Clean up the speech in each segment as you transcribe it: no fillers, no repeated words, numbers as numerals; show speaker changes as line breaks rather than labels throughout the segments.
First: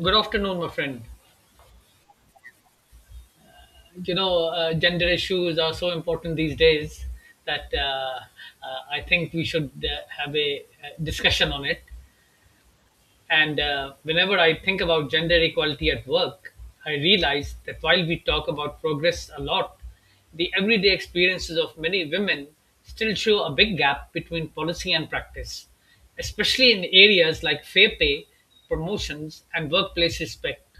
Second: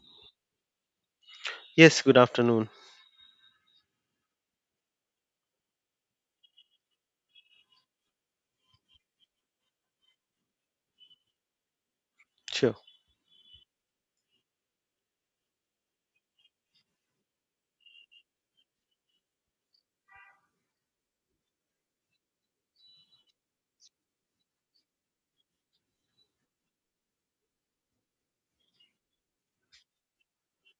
Good afternoon, my friend.
Yes, good afternoon.
Gender issues are so important these days that I think we should have a discussion on it.
Sure.
And Whenever I think about gender equality at work, I realize that while we talk about progress a lot, the everyday experiences of many women still show a big gap between policy and practice, especially in areas like fair pay, promotions, and workplace respect.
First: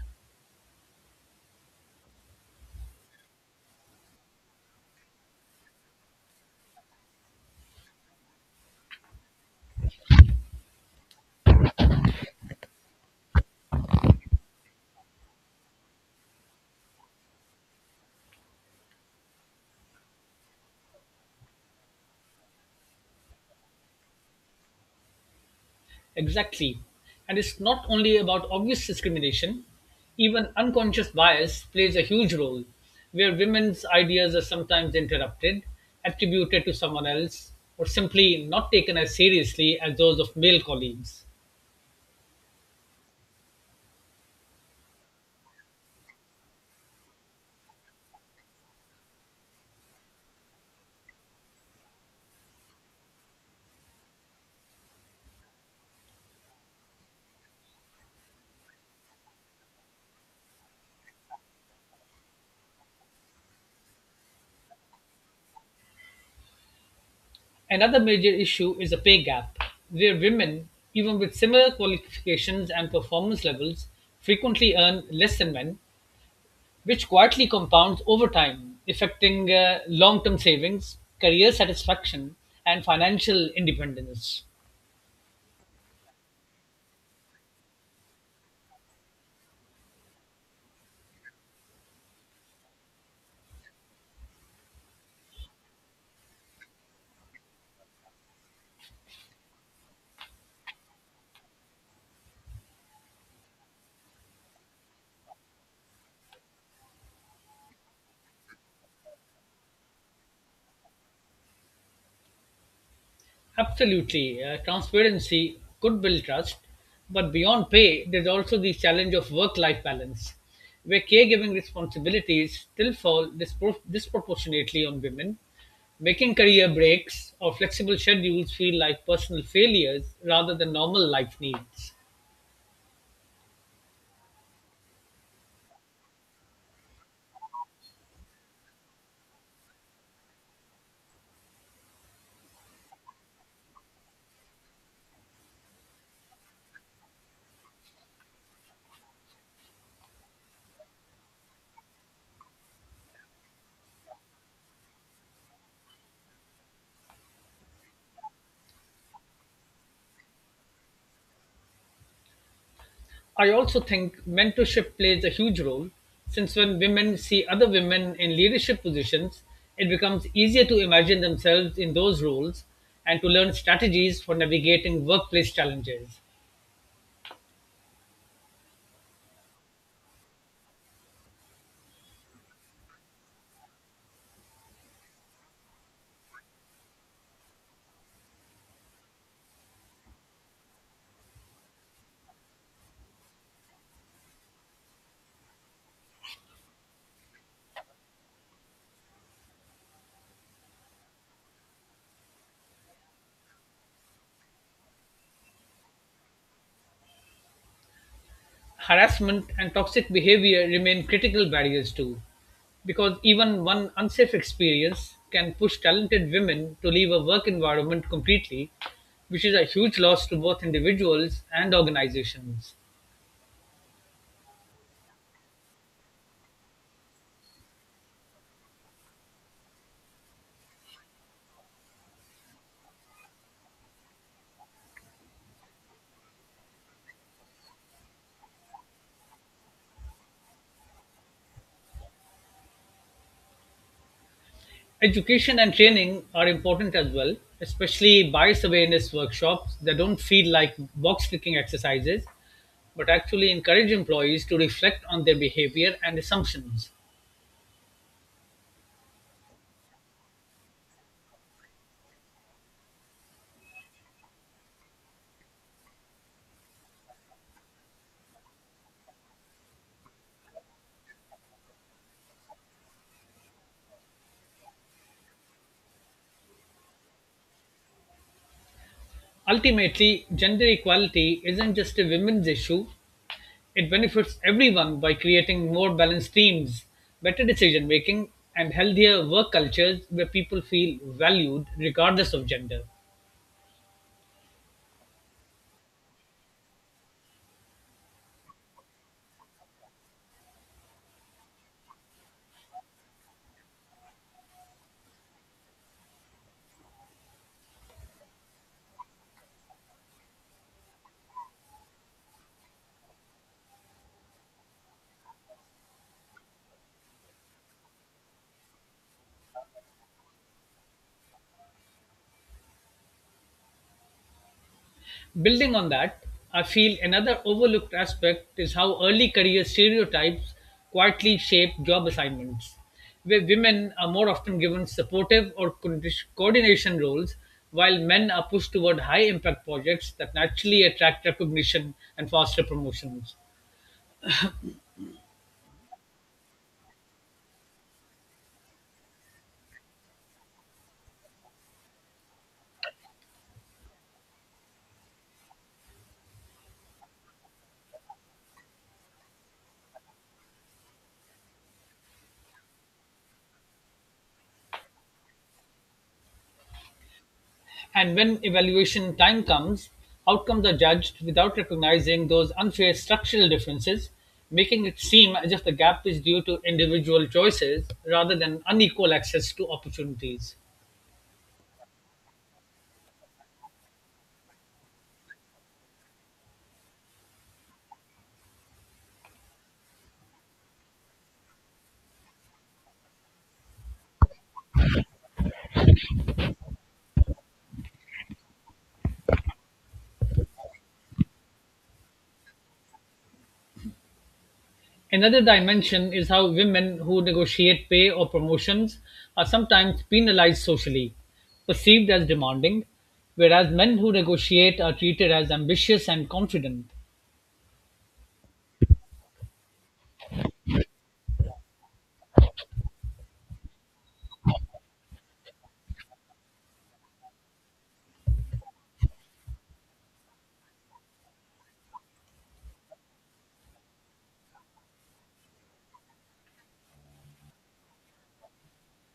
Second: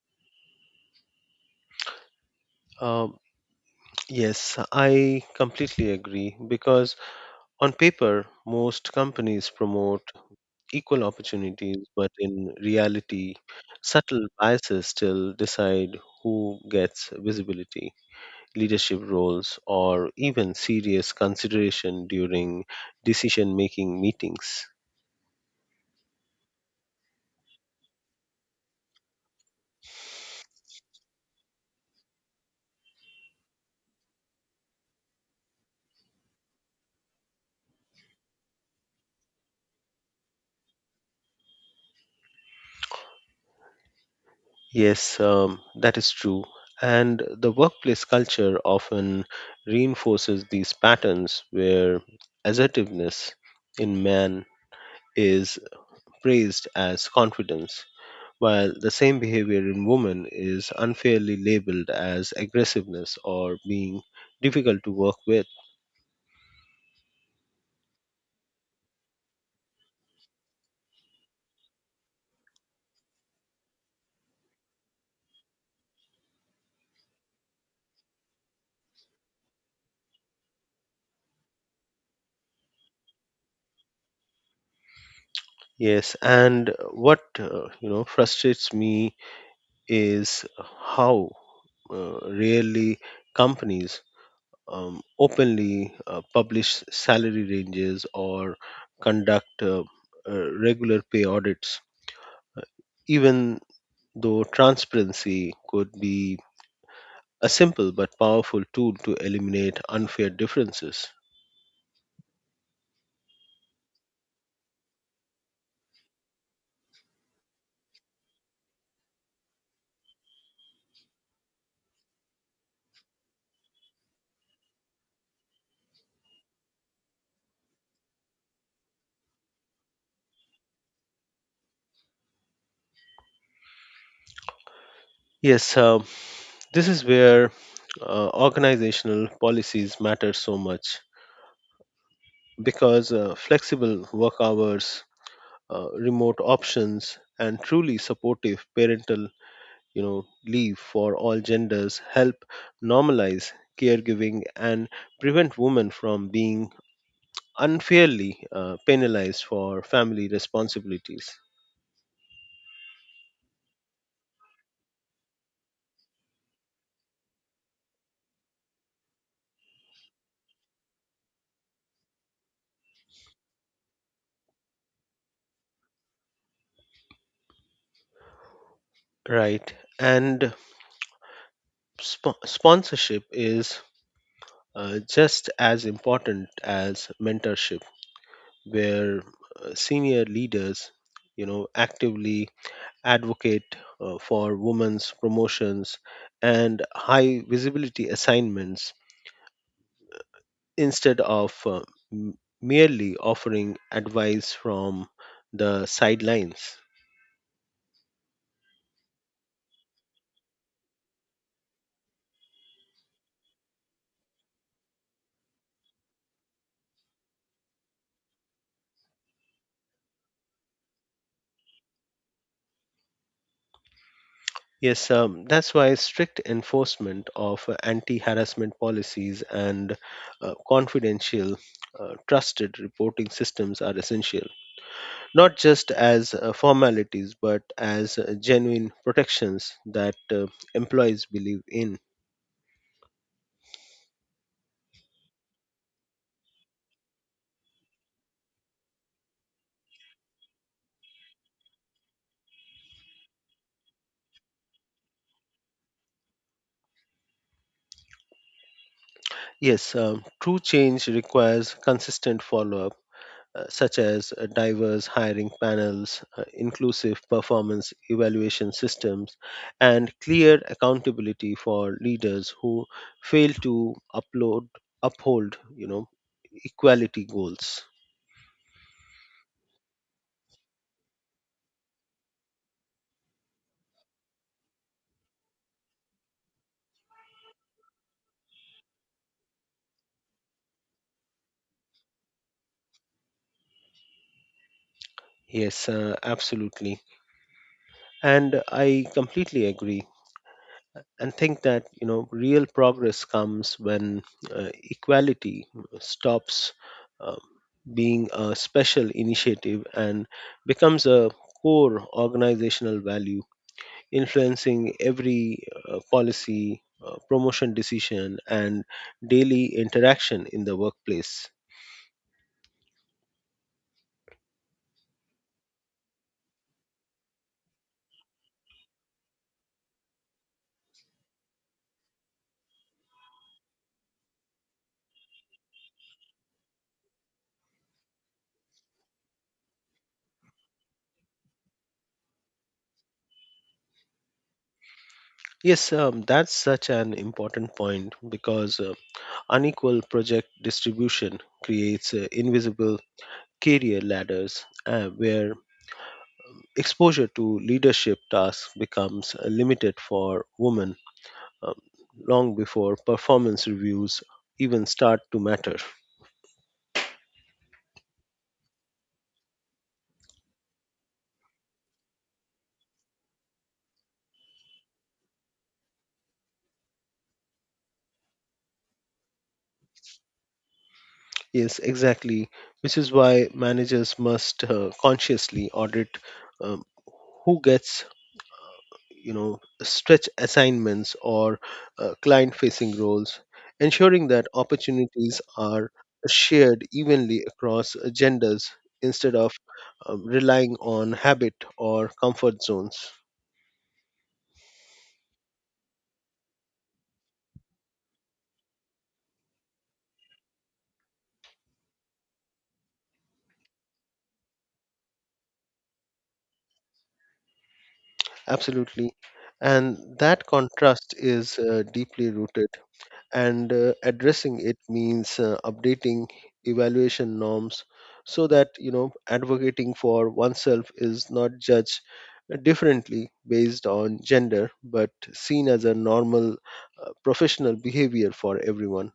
Um, yes, I completely agree because on paper, most companies promote equal opportunities, but in reality, subtle biases still decide who gets visibility, leadership roles, or even serious consideration during decision making meetings.
Exactly. And it's not only about obvious discrimination, even unconscious bias plays a huge role, where women's ideas are sometimes interrupted, attributed to someone else, or simply not taken as seriously as those of male colleagues.
Yes, that is true. And the workplace culture often reinforces these patterns where assertiveness in man is praised as confidence, while the same behavior in women is unfairly labeled as aggressiveness or being difficult to work with.
Another major issue is a pay gap, where women, even with similar qualifications and performance levels, frequently earn less than men, which quietly compounds over time, affecting long term savings, career satisfaction, and financial independence.
Yes, and what frustrates me is how rarely companies openly publish salary ranges or conduct regular pay audits, uh, even though transparency could be a simple but powerful tool to eliminate unfair differences.
Absolutely, transparency could build trust, but beyond pay, there's also the challenge of work life balance, where caregiving responsibilities still fall disproportionately on women. Making career breaks or flexible schedules feel like personal failures rather than normal life needs.
Yes, this is where organizational policies matter so much because flexible work hours, remote options, and truly supportive parental, you know, leave for all genders help normalize caregiving and prevent women from being unfairly penalized for family responsibilities.
I also think mentorship plays a huge role, since when women see other women in leadership positions, it becomes easier to imagine themselves in those roles and to learn strategies for navigating workplace challenges.
Right, and sponsorship is just as important as mentorship, where senior leaders, you know, actively advocate for women's promotions and high visibility assignments instead of merely offering advice from the sidelines.
Harassment and toxic behavior remain critical barriers too, because even one unsafe experience can push talented women to leave a work environment completely, which is a huge loss to both individuals and organizations.
Yes, that's why strict enforcement of anti harassment policies and confidential, trusted reporting systems are essential, not just as formalities, but as genuine protections that employees believe in.
Education and training are important as well, especially bias awareness workshops that don't feel like box ticking exercises, but actually encourage employees to reflect on their behavior and assumptions.
Yes, true change requires consistent follow up such as diverse hiring panels, inclusive performance evaluation systems, and clear accountability for leaders who fail to upload, uphold, you know, equality goals.
Ultimately, gender equality isn't just a women's issue, it benefits everyone by creating more balanced teams, better decision making, and healthier work cultures where people feel valued regardless of gender.
Yes, absolutely. And I completely agree, and think that you know real progress comes when equality stops um, being a special initiative and becomes a core organizational value influencing every policy, promotion decision, and daily interaction in the workplace.
Building on that, I feel another overlooked aspect is how early career stereotypes quietly shape job assignments, where women are more often given supportive or coordination roles, while men are pushed toward high impact projects that naturally attract recognition and foster promotions.
Yes, that's such an important point because unequal project distribution creates invisible career ladders where exposure to leadership tasks becomes limited for women um, long before performance reviews even start to matter.
And when evaluation time comes, outcomes are judged without recognizing those unfair structural differences, making it seem as if the gap is due to individual choices rather than unequal access to opportunities.
Yes, exactly, which is why managers must consciously audit um, who gets, you know, stretch assignments or client facing roles, ensuring that opportunities are shared evenly across genders instead of relying on habit or comfort zones.
Another dimension is how women who negotiate pay or promotions are sometimes penalized socially, perceived as demanding, whereas men who negotiate are treated as ambitious and confident.
Absolutely. And that contrast is deeply rooted, and addressing it means updating evaluation norms so that you know advocating for oneself is not judged differently based on gender but seen as a normal professional behavior for everyone.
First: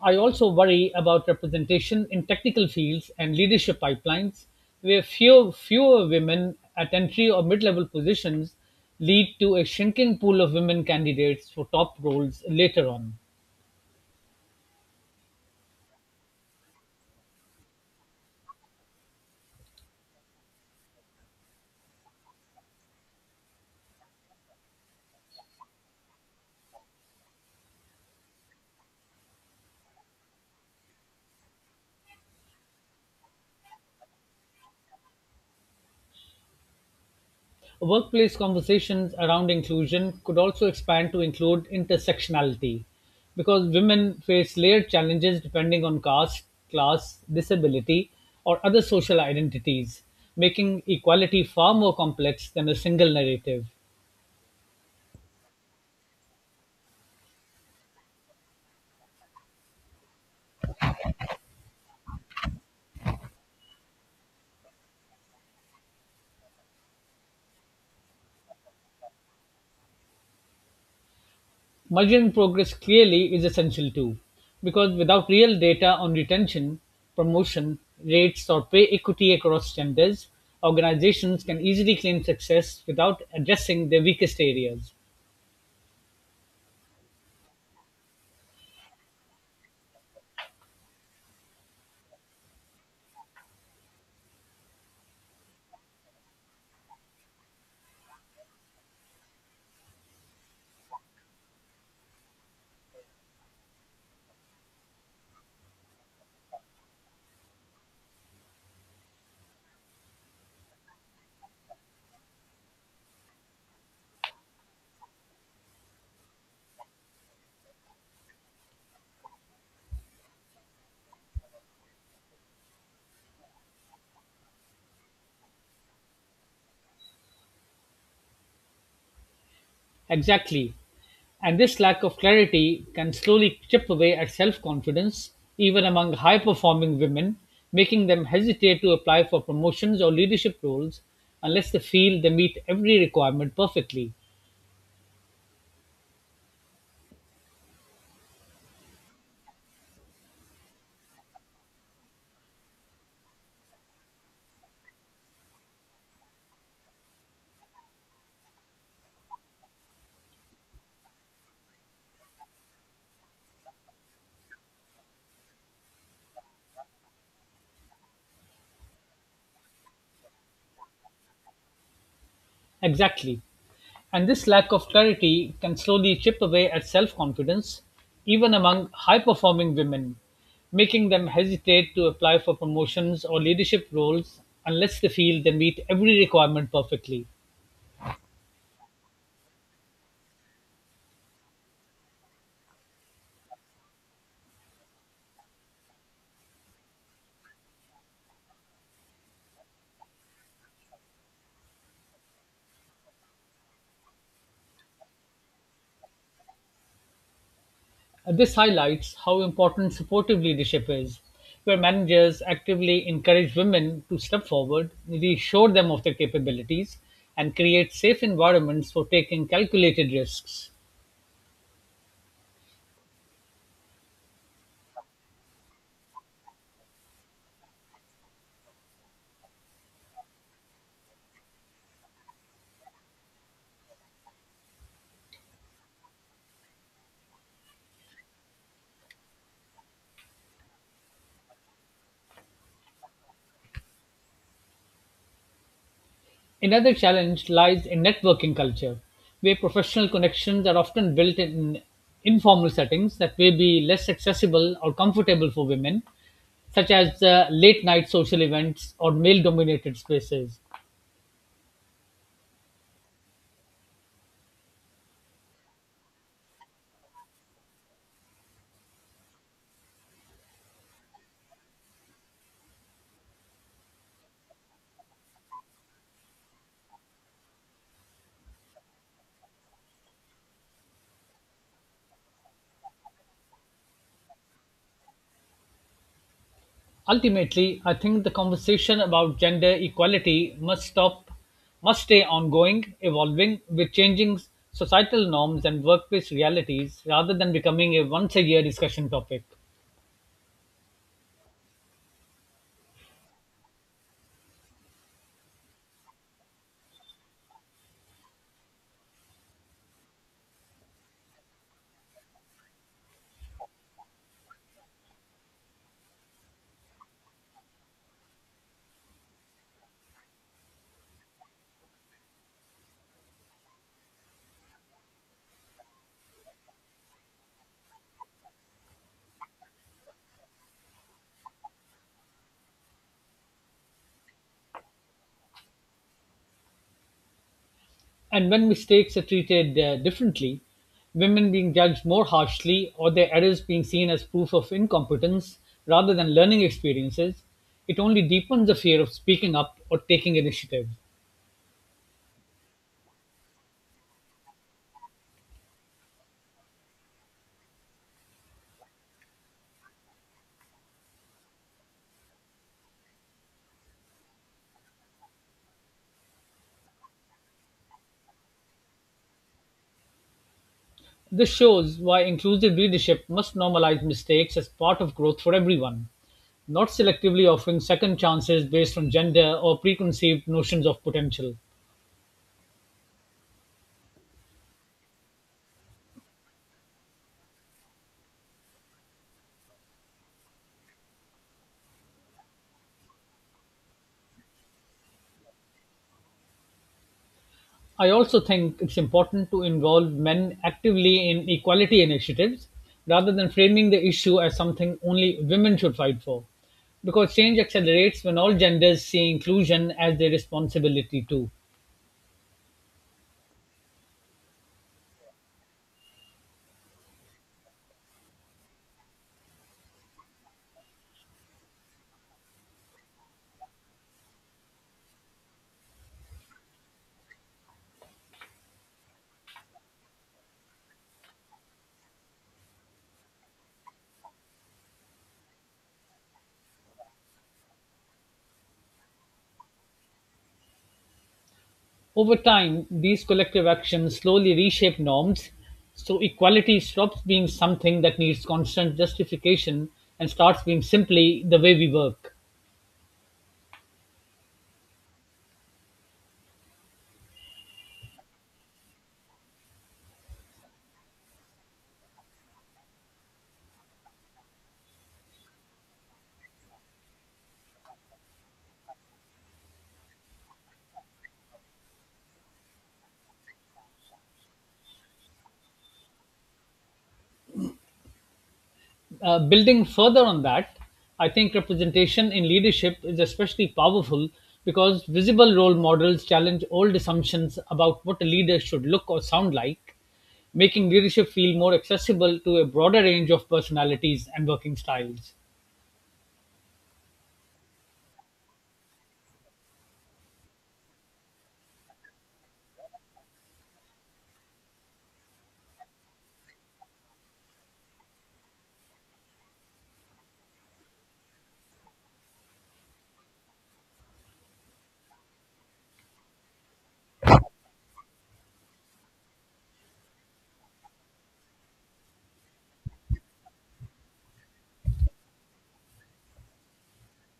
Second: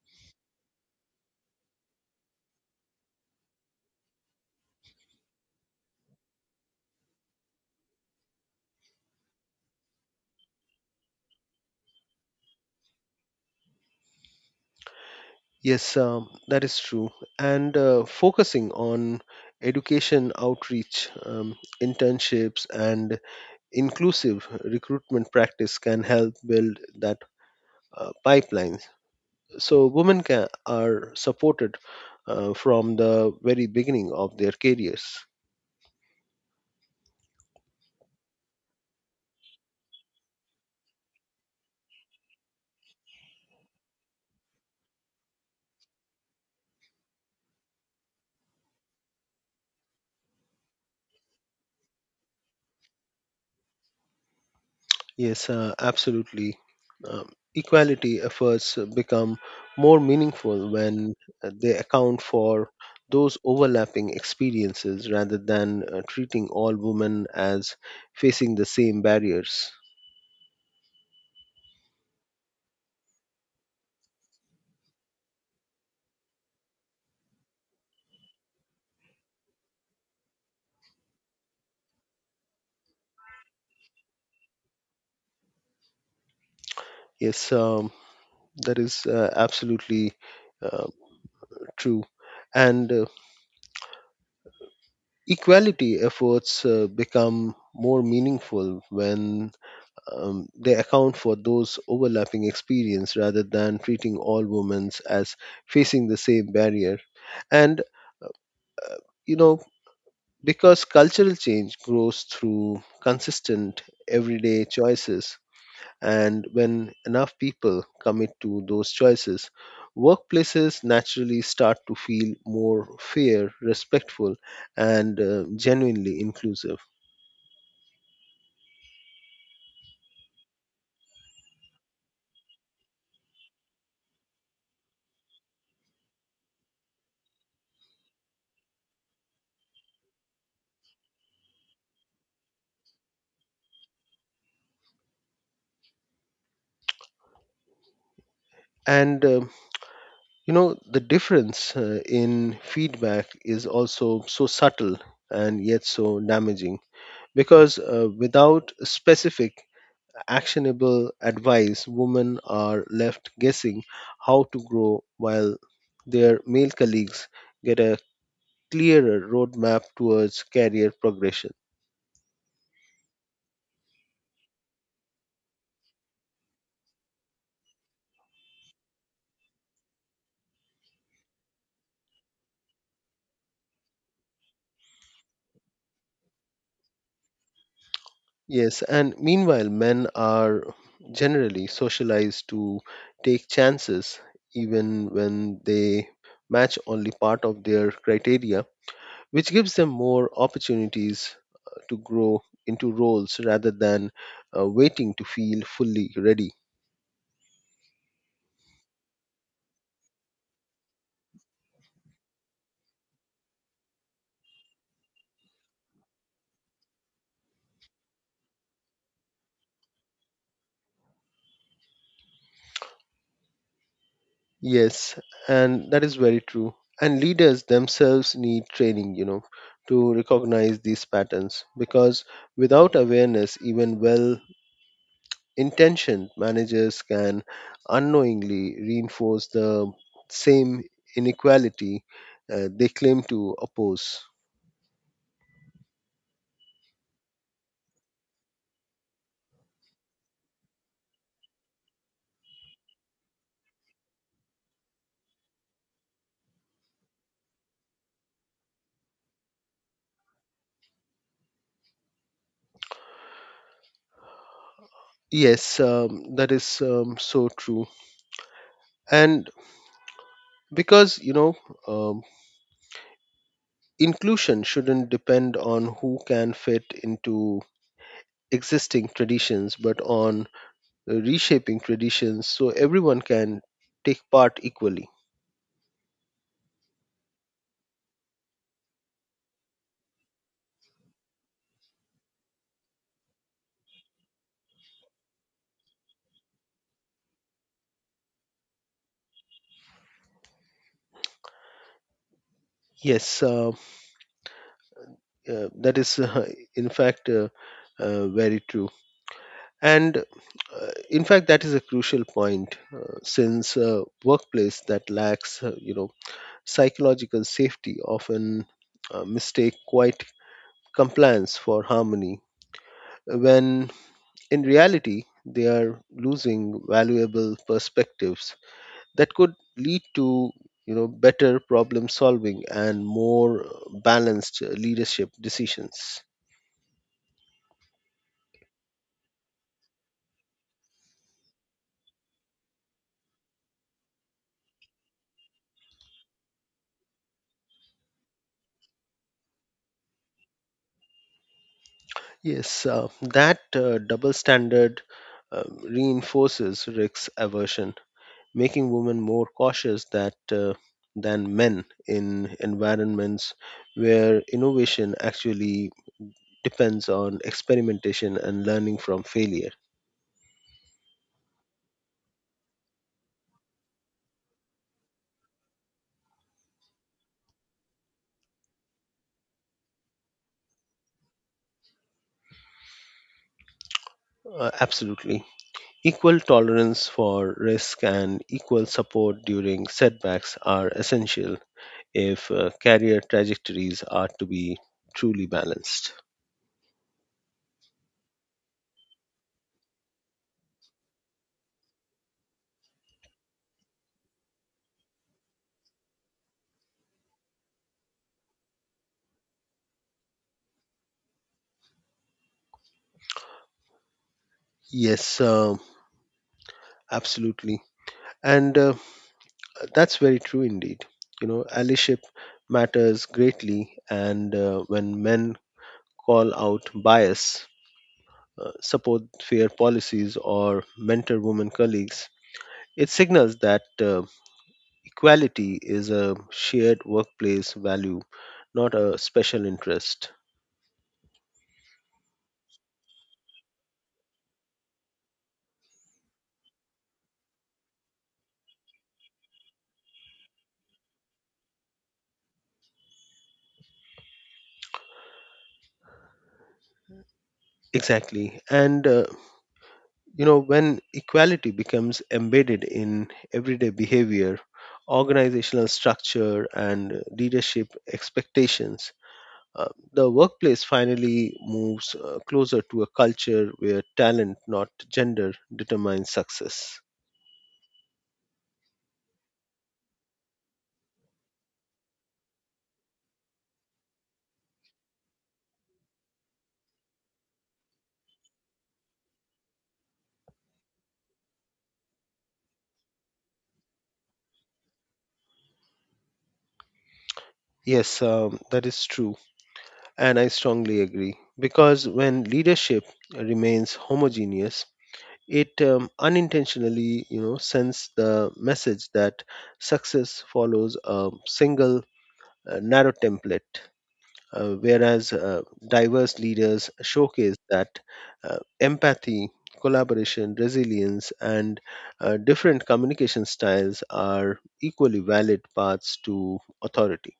I also worry about representation in technical fields and leadership pipelines, where fewer women at entry or mid level positions lead to a shrinking pool of women candidates for top roles later on.
Yes, that is true. And focusing on education outreach, internships, and inclusive recruitment practice can help build that pipeline so women are supported from the very beginning of their careers.
Workplace conversations around inclusion could also expand to include intersectionality, because women face layered challenges depending on caste, class, disability, or other social identities, making equality far more complex than a single narrative.
Yes, absolutely. um, Equality efforts become more meaningful when they account for those overlapping experiences rather than treating all women as facing the same barriers.
Measuring progress clearly is essential too, because without real data on retention, promotion rates, or pay equity across genders, organizations can easily claim success without addressing their weakest areas.
Yes, that is absolutely uh, true. And equality efforts become more meaningful when they account for those overlapping experience rather than treating all women as facing the same barrier. And, you know, because cultural change grows through consistent everyday choices, and when enough people commit to those choices, workplaces naturally start to feel more fair, respectful, and genuinely inclusive.
Exactly. And this lack of clarity can slowly chip away at self confidence, even among high performing women, making them hesitate to apply for promotions or leadership roles unless they feel they meet every requirement perfectly.
And you know, the difference in feedback is also so subtle and yet so damaging because without specific actionable advice, women are left guessing how to grow while their male colleagues get a clearer roadmap towards career progression.
Exactly. And this lack of clarity can slowly chip away at self confidence, even among high performing women, making them hesitate to apply for promotions or leadership roles unless they feel they meet every requirement perfectly.
Yes, and meanwhile, men are generally socialized to take chances even when they match only part of their criteria, which gives them more opportunities to grow into roles rather than waiting to feel fully ready.
And this highlights how important supportive leadership is, where managers actively encourage women to step forward, reassure them of their capabilities, and create safe environments for taking calculated risks.
Yes, and that is very true. And leaders themselves need training, you know, to recognize these patterns because without awareness, even well intentioned managers can unknowingly reinforce the same inequality they claim to oppose.
Another challenge lies in networking culture, where professional connections are often built in informal settings that may be less accessible or comfortable for women, such as late night social events or male dominated spaces.
Yes, that is so true. And because, you know, um, inclusion shouldn't depend on who can fit into existing traditions but on reshaping traditions so everyone can take part equally.
Ultimately, I think the conversation about gender equality must stay ongoing, evolving with changing societal norms and workplace realities rather than becoming a once a year discussion topic.
Yes, that is in fact very true. And in fact that is a crucial point since a workplace that lacks you know psychological safety often mistake quite compliance for harmony when in reality they are losing valuable perspectives that could lead to you know better problem solving and more balanced leadership decisions.
And when mistakes are treated differently, women being judged more harshly or their errors being seen as proof of incompetence rather than learning experiences, it only deepens the fear of speaking up or taking initiative.
Yes, that double standard reinforces risk aversion, making women more cautious that than men in environments where innovation actually depends on experimentation and learning from failure.
This shows why inclusive leadership must normalize mistakes as part of growth for everyone, not selectively offering second chances based on gender or preconceived notions of potential.
Absolutely. Equal tolerance for risk and equal support during setbacks are essential if career trajectories are to be truly balanced.
I also think it's important to involve men actively in equality initiatives rather than framing the issue as something only women should fight for. Because change accelerates when all genders see inclusion as their responsibility too.
Yes, absolutely. And that's very true indeed. You know, allyship matters greatly, and when men call out bias, support fair policies, or mentor women colleagues, it signals that equality is a shared workplace value, not a special interest.
Over time, these collective actions slowly reshape norms, so equality stops being something that needs constant justification and starts being simply the way we work.
Exactly. And, you know, when equality becomes embedded in everyday behavior, organizational structure, and leadership expectations, the workplace finally moves closer to a culture where talent, not gender, determines success.
Building further on that, I think representation in leadership is especially powerful because visible role models challenge old assumptions about what a leader should look or sound like, making leadership feel more accessible to a broader range of personalities and working styles.
Yes, that is true. And I strongly agree because when leadership remains homogeneous, it unintentionally, you know, sends the message that success follows a single narrow template, whereas diverse leaders showcase that empathy, collaboration, resilience, and different communication styles are equally valid paths to authority.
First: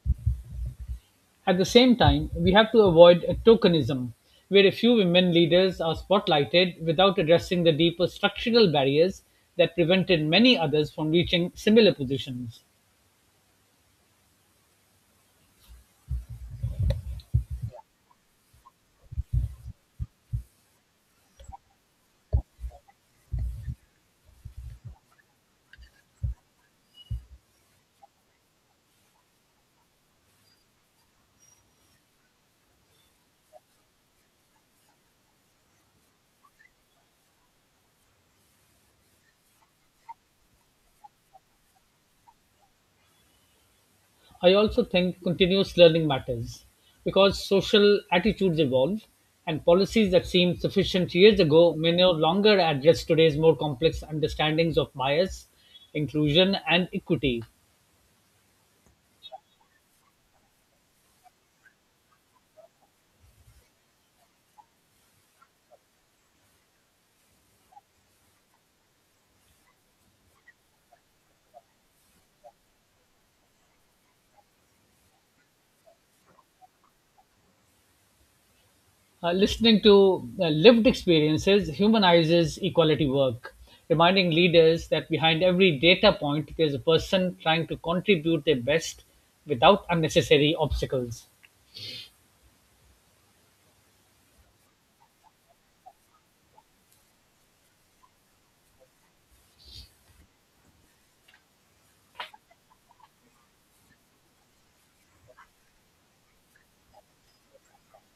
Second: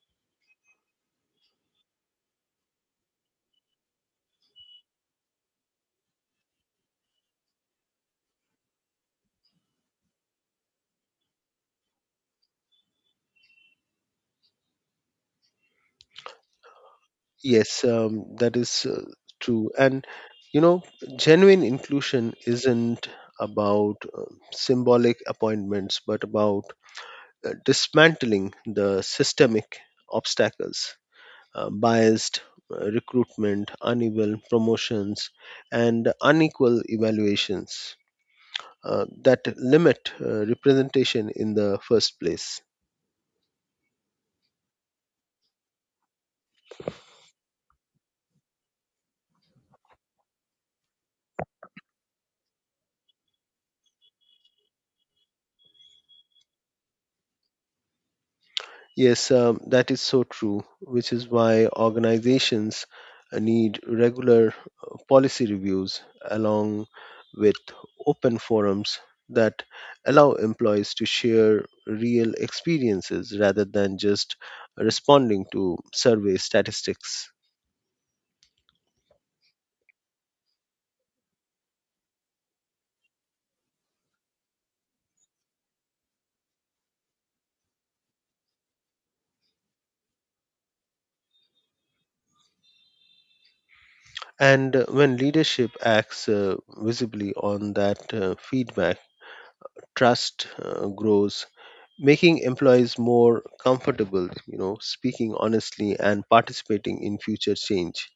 At the same time, we have to avoid a tokenism where a few women leaders are spotlighted without addressing the deeper structural barriers that prevented many others from reaching similar positions.
Yes, that is true. And you know, genuine inclusion isn't about symbolic appointments, but about dismantling the systemic obstacles, biased recruitment, uneven promotions, and unequal evaluations that limit representation in the first place.
I also think continuous learning matters because social attitudes evolve and policies that seemed sufficient years ago may no longer address today's more complex understandings of bias, inclusion, and equity.
Yes, that is so true, which is why organizations need regular policy reviews along with open forums that allow employees to share real experiences rather than just responding to survey statistics.
Listening to lived experiences humanizes equality work, reminding leaders that behind every data point there's a person trying to contribute their best without unnecessary obstacles.
And when leadership acts visibly on that feedback, trust grows, making employees more comfortable you know speaking honestly and participating in future change.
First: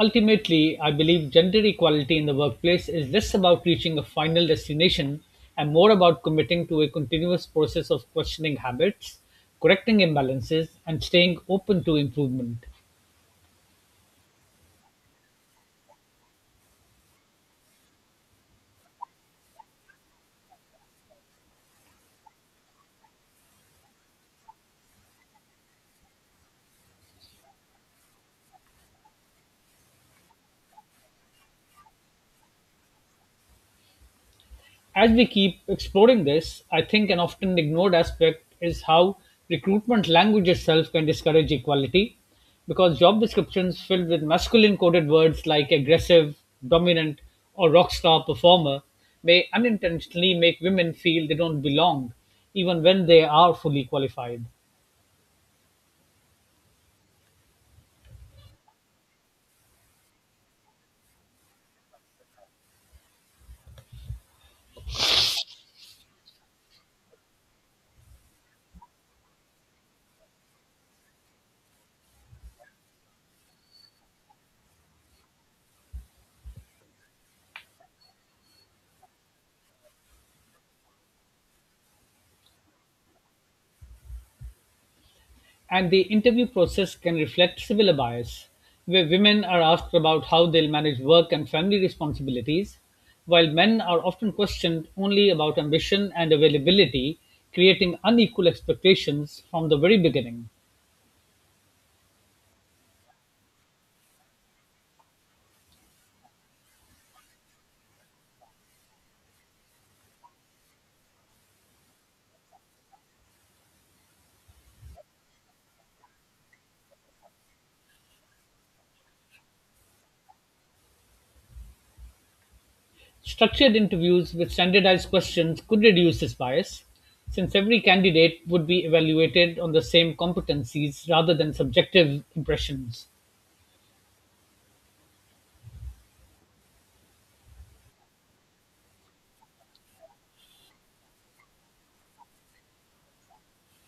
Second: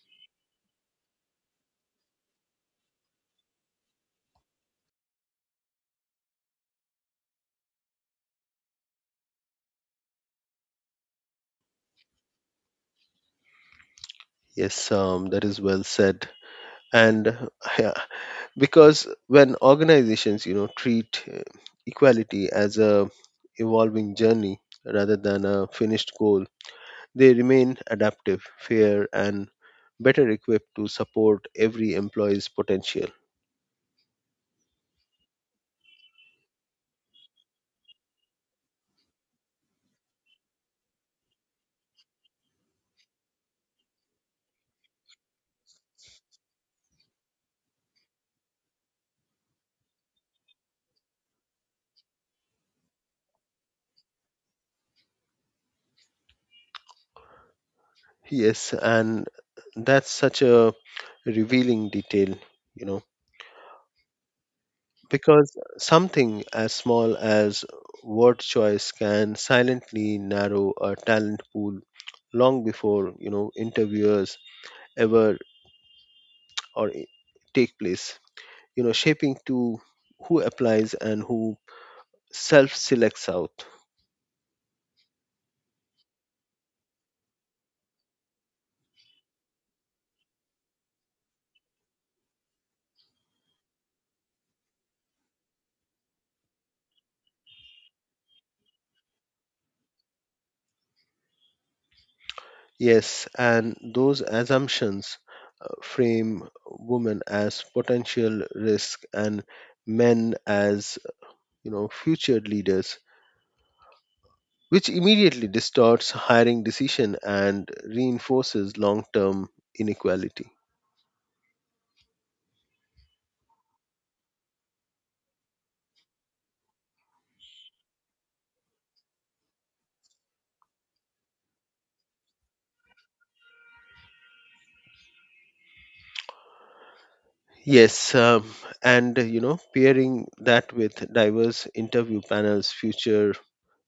Ultimately, I believe gender equality in the workplace is less about reaching a final destination and more about committing to a continuous process of questioning habits, correcting imbalances, and staying open to improvement.
Yes, that is well said. And yeah, because when organizations you know treat equality as a evolving journey rather than a finished goal, they remain adaptive, fair, and better equipped to support every employee's potential.
As we keep exploring this, I think an often ignored aspect is how recruitment language itself can discourage equality because job descriptions filled with masculine coded words like aggressive, dominant, or rock star performer may unintentionally make women feel they don't belong even when they are fully qualified.
Yes, and that's such a revealing detail, you know, because something as small as word choice can silently narrow a talent pool long before you know interviewers ever or i- take place, you know, shaping to who applies and who self selects out.
And the interview process can reflect similar bias, where women are asked about how they'll manage work and family responsibilities, while men are often questioned only about ambition and availability, creating unequal expectations from the very beginning.
Yes, and those assumptions frame women as potential risk and men as you know future leaders, which immediately distorts hiring decision and reinforces long-term inequality.
Structured interviews with standardized questions could reduce this bias, since every candidate would be evaluated on the same competencies rather than subjective impressions.
Yes, and you know, pairing that with diverse interview panels, future,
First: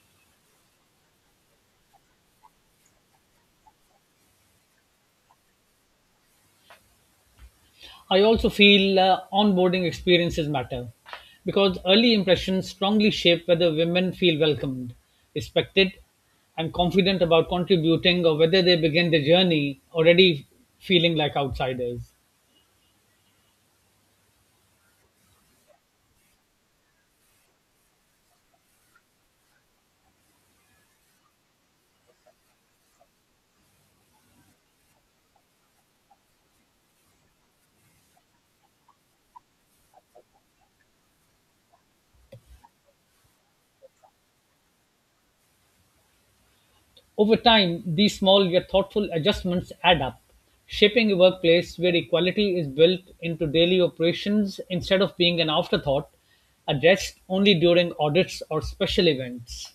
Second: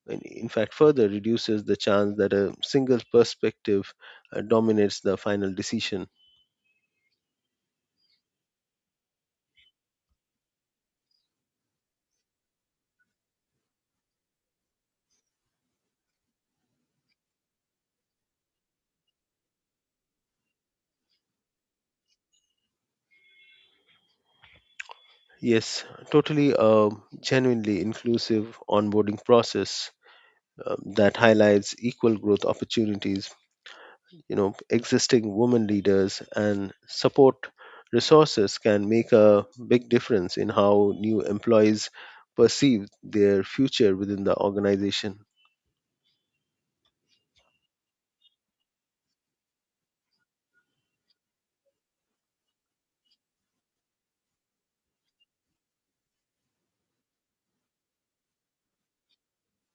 in fact, further reduces the chance that a single perspective dominates the final decision.
I also feel onboarding experiences matter because early impressions strongly shape whether women feel welcomed, respected, and confident about contributing or whether they begin their journey already feeling like outsiders.
Yes, totally, a genuinely inclusive onboarding process that highlights equal growth opportunities you know existing women leaders and support resources can make a big difference in how new employees perceive their future within the organization.
Over time, these small yet thoughtful adjustments add up, shaping a workplace where equality is built into daily operations instead of being an afterthought addressed only during audits or special events.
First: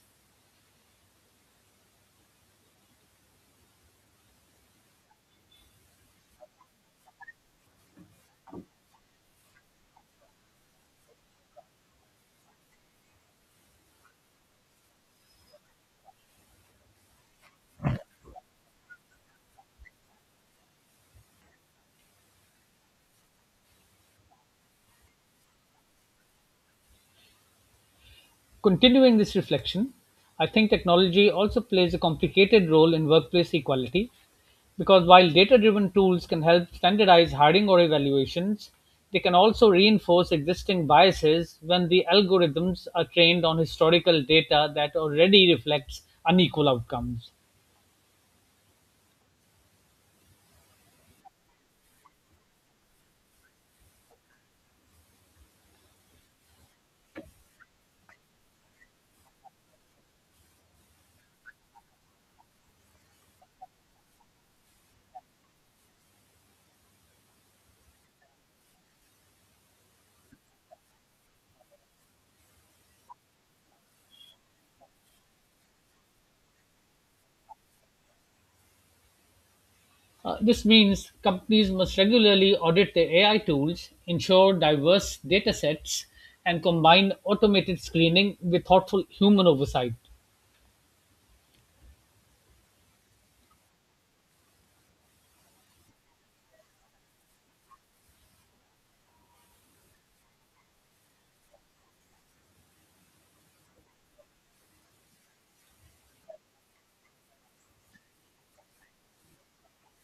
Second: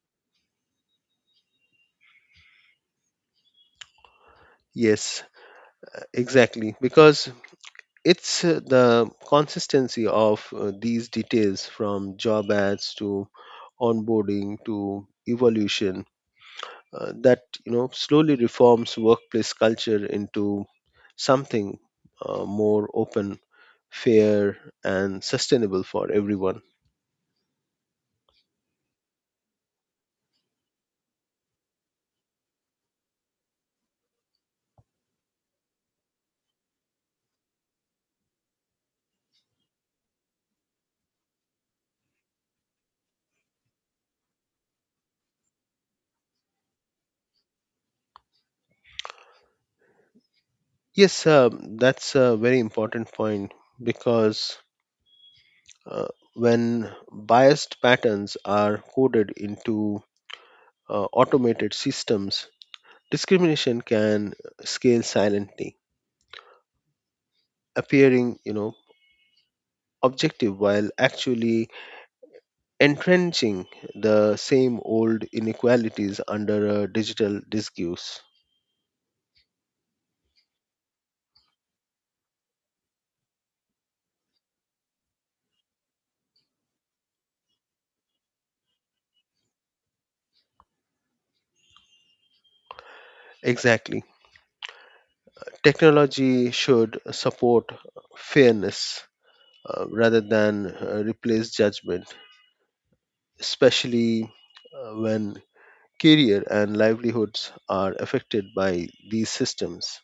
Yes, exactly, because it's the consistency of these details from job ads to onboarding to evolution that you know slowly reforms workplace culture into something more open, fair, and sustainable for everyone.
Continuing this reflection, I think technology also plays a complicated role in workplace equality because while data driven tools can help standardize hiring or evaluations, they can also reinforce existing biases when the algorithms are trained on historical data that already reflects unequal outcomes.
Yes, that's a very important point because uh, when biased patterns are coded into automated systems, discrimination can scale silently, appearing, you know, objective while actually entrenching the same old inequalities under a digital discourse.
This means companies must regularly audit their AI tools, ensure diverse data sets, and combine automated screening with thoughtful human oversight.
Exactly. Technology should support fairness rather than replace judgment, especially when career and livelihoods are affected by these systems.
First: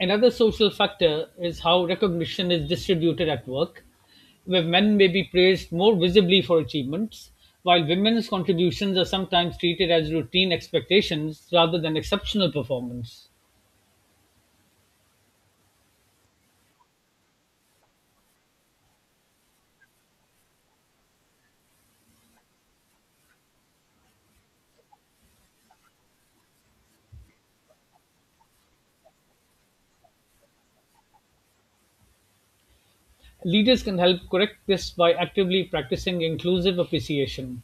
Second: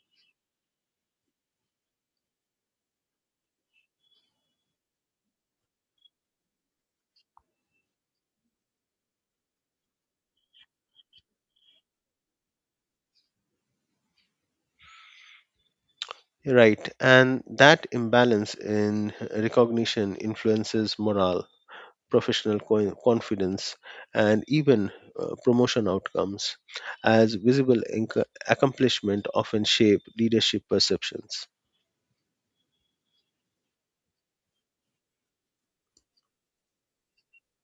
Another social factor is how recognition is distributed at work, where men may be praised more visibly for achievements, while women's contributions are sometimes treated as routine expectations rather than exceptional performance.
Right, and that imbalance in recognition influences morale, professional confidence, and even promotion outcomes, as visible accomplishment often shape leadership perceptions.
Leaders can help correct this by actively practicing inclusive appreciation,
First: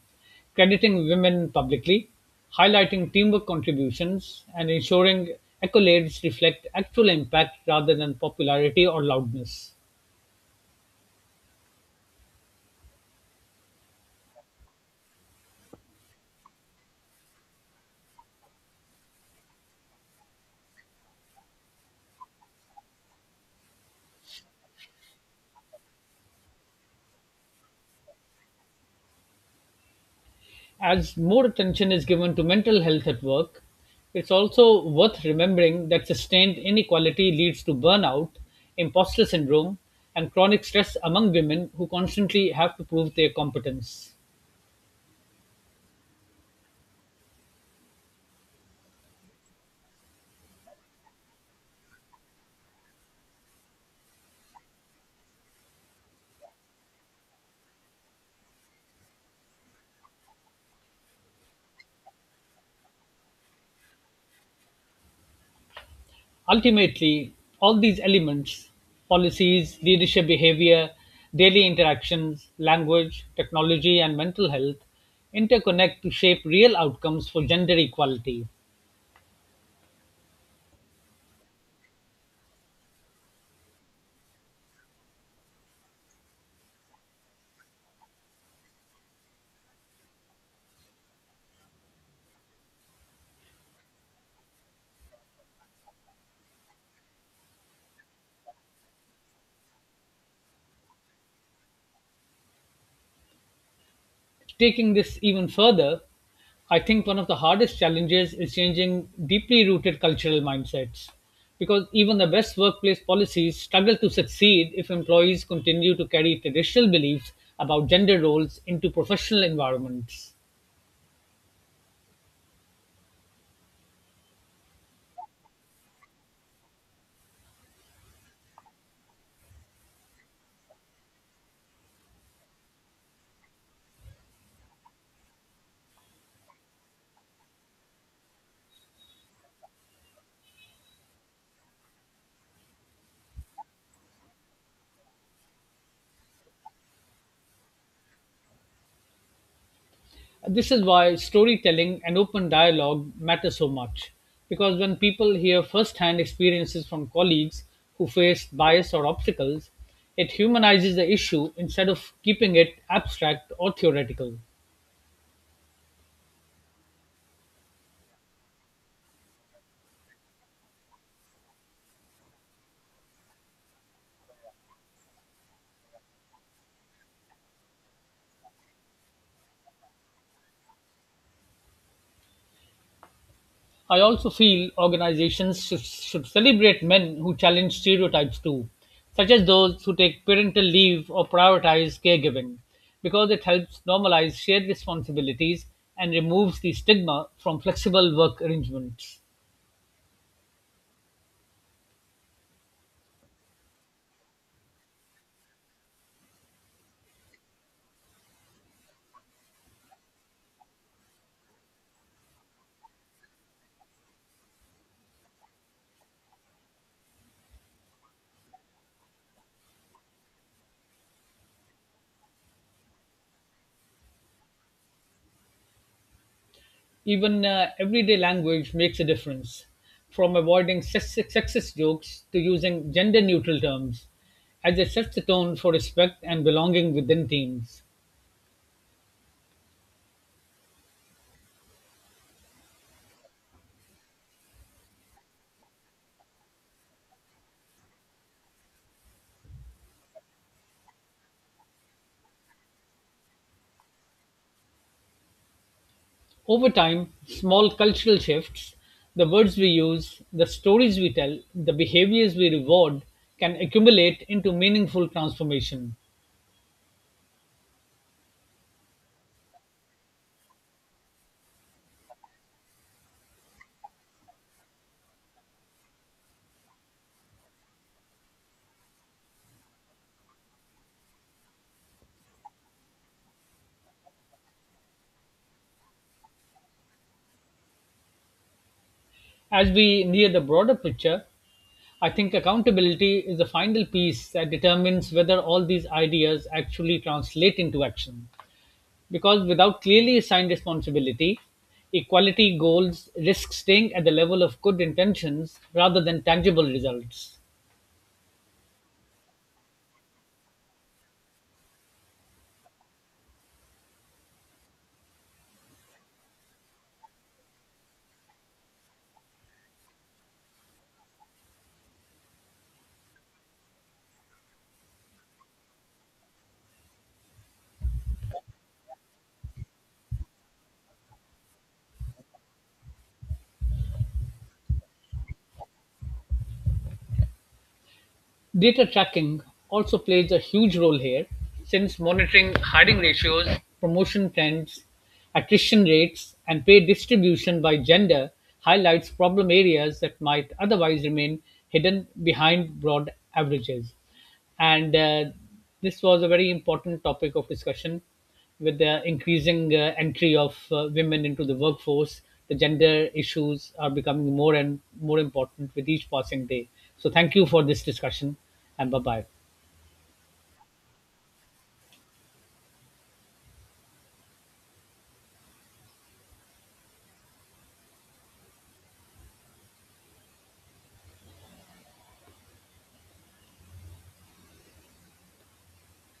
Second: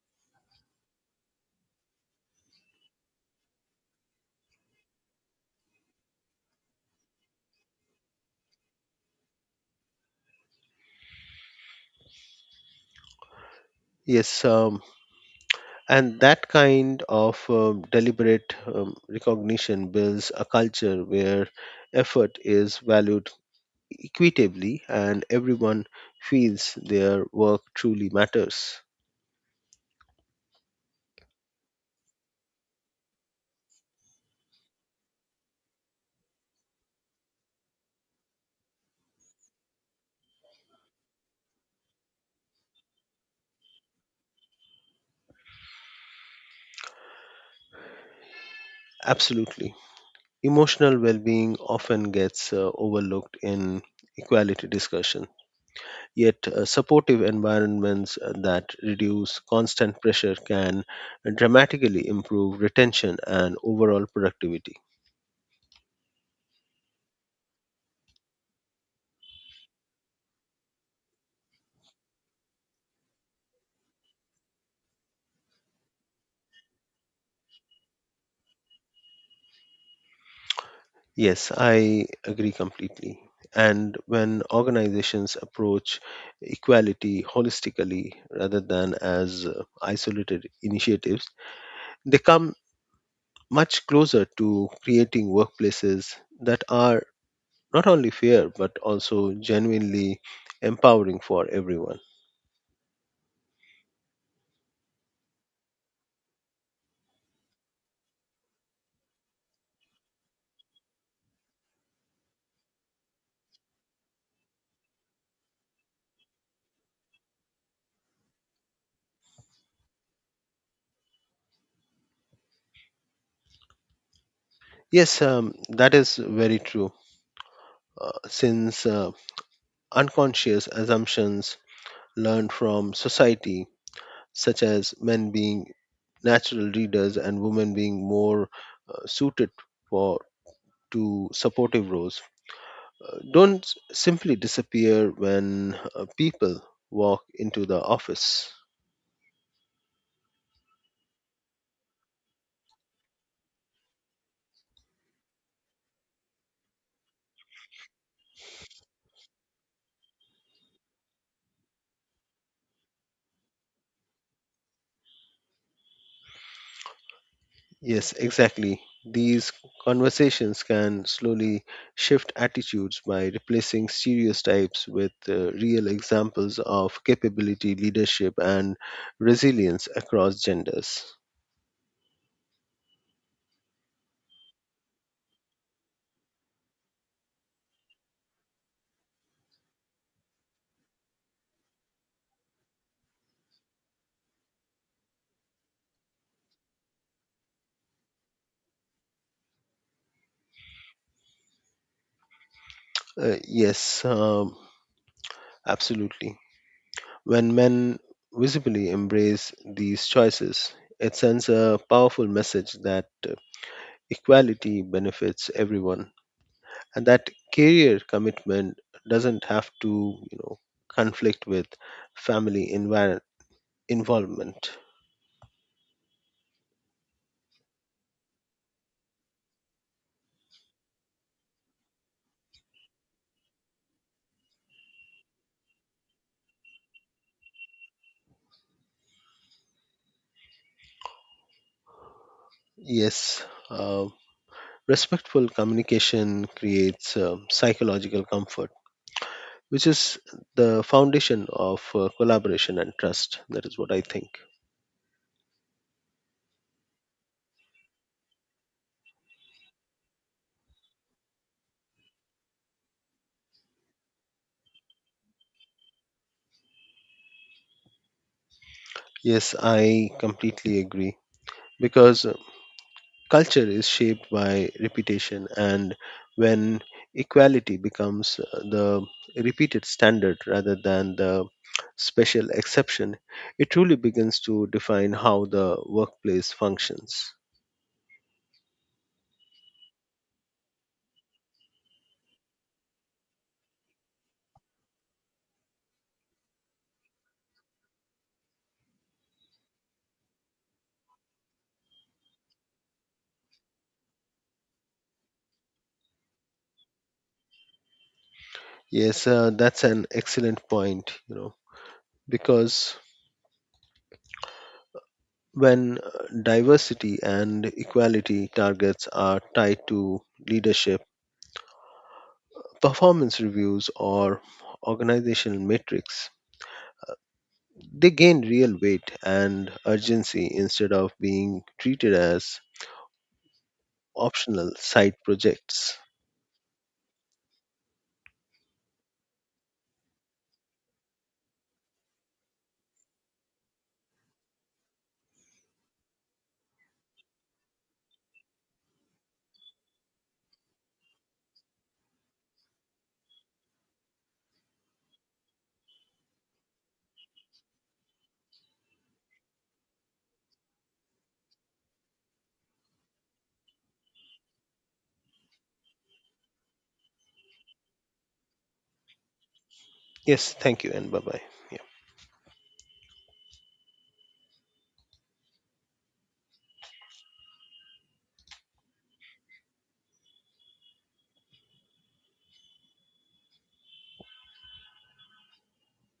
crediting women publicly, highlighting teamwork contributions, and ensuring accolades reflect actual impact rather than popularity or loudness.
Yes, and that kind of deliberate recognition builds a culture where effort is valued equitably and everyone feels their work truly matters.
As more attention is given to mental health at work, it's also worth remembering that sustained inequality leads to burnout, imposter syndrome, and chronic stress among women who constantly have to prove their competence.
Absolutely. Emotional well being often gets overlooked in equality discussion, yet, supportive environments that reduce constant pressure can dramatically improve retention and overall productivity.
Ultimately, all these elements policies, leadership behavior, daily interactions, language, technology, and mental health interconnect to shape real outcomes for gender equality.
Yes, I agree completely. And when organizations approach equality holistically rather than as isolated initiatives, they come much closer to creating workplaces that are not only fair but also genuinely empowering for everyone.
Taking this even further, I think one of the hardest challenges is changing deeply rooted cultural mindsets because even the best workplace policies struggle to succeed if employees continue to carry traditional beliefs about gender roles into professional environments.
Yes, that is very true. Since unconscious assumptions learned from society, such as men being natural readers and women being more suited for to supportive roles don't simply disappear when people walk into the office.
This is why storytelling and open dialogue matter so much, because when people hear firsthand experiences from colleagues who faced bias or obstacles, it humanizes the issue instead of keeping it abstract or theoretical.
Yes, exactly, these conversations can slowly shift attitudes by replacing stereotypes with real examples of capability, leadership, and resilience across genders.
I also feel organizations should celebrate men who challenge stereotypes too, such as those who take parental leave or prioritize caregiving, because it helps normalize shared responsibilities and removes the stigma from flexible work arrangements.
Yes, absolutely. When men visibly embrace these choices, it sends a powerful message that equality benefits everyone and that career commitment doesn't have to, you know, conflict with family involvement.
Even everyday language makes a difference, from avoiding sexist jokes to using gender neutral terms, as it sets the tone for respect and belonging within teams.
Yes, respectful communication creates psychological comfort, which is the foundation of collaboration and trust. That is what I think.
Over time, small cultural shifts, the words we use, the stories we tell, the behaviors we reward can accumulate into meaningful transformation.
Yes, I completely agree because culture is shaped by repetition, and when equality becomes the repeated standard rather than the special exception, it truly begins to define how the workplace functions.
As we near the broader picture, I think accountability is the final piece that determines whether all these ideas actually translate into action. Because without clearly assigned responsibility, equality goals risk staying at the level of good intentions rather than tangible results.
Yes, that's an excellent point, you know, because when diversity and equality targets are tied to leadership, performance reviews, or organizational metrics, they gain real weight and urgency instead of being treated as optional side projects.
Data tracking also plays a huge role here, since monitoring hiring ratios, promotion trends, attrition rates, and pay distribution by gender highlights problem areas that might otherwise remain hidden behind broad averages. And this was a very important topic of discussion. With the increasing entry of women into the workforce, the gender issues are becoming more and more important with each passing day. So thank you for this discussion, and bye bye.
Yes, thank you and bye bye.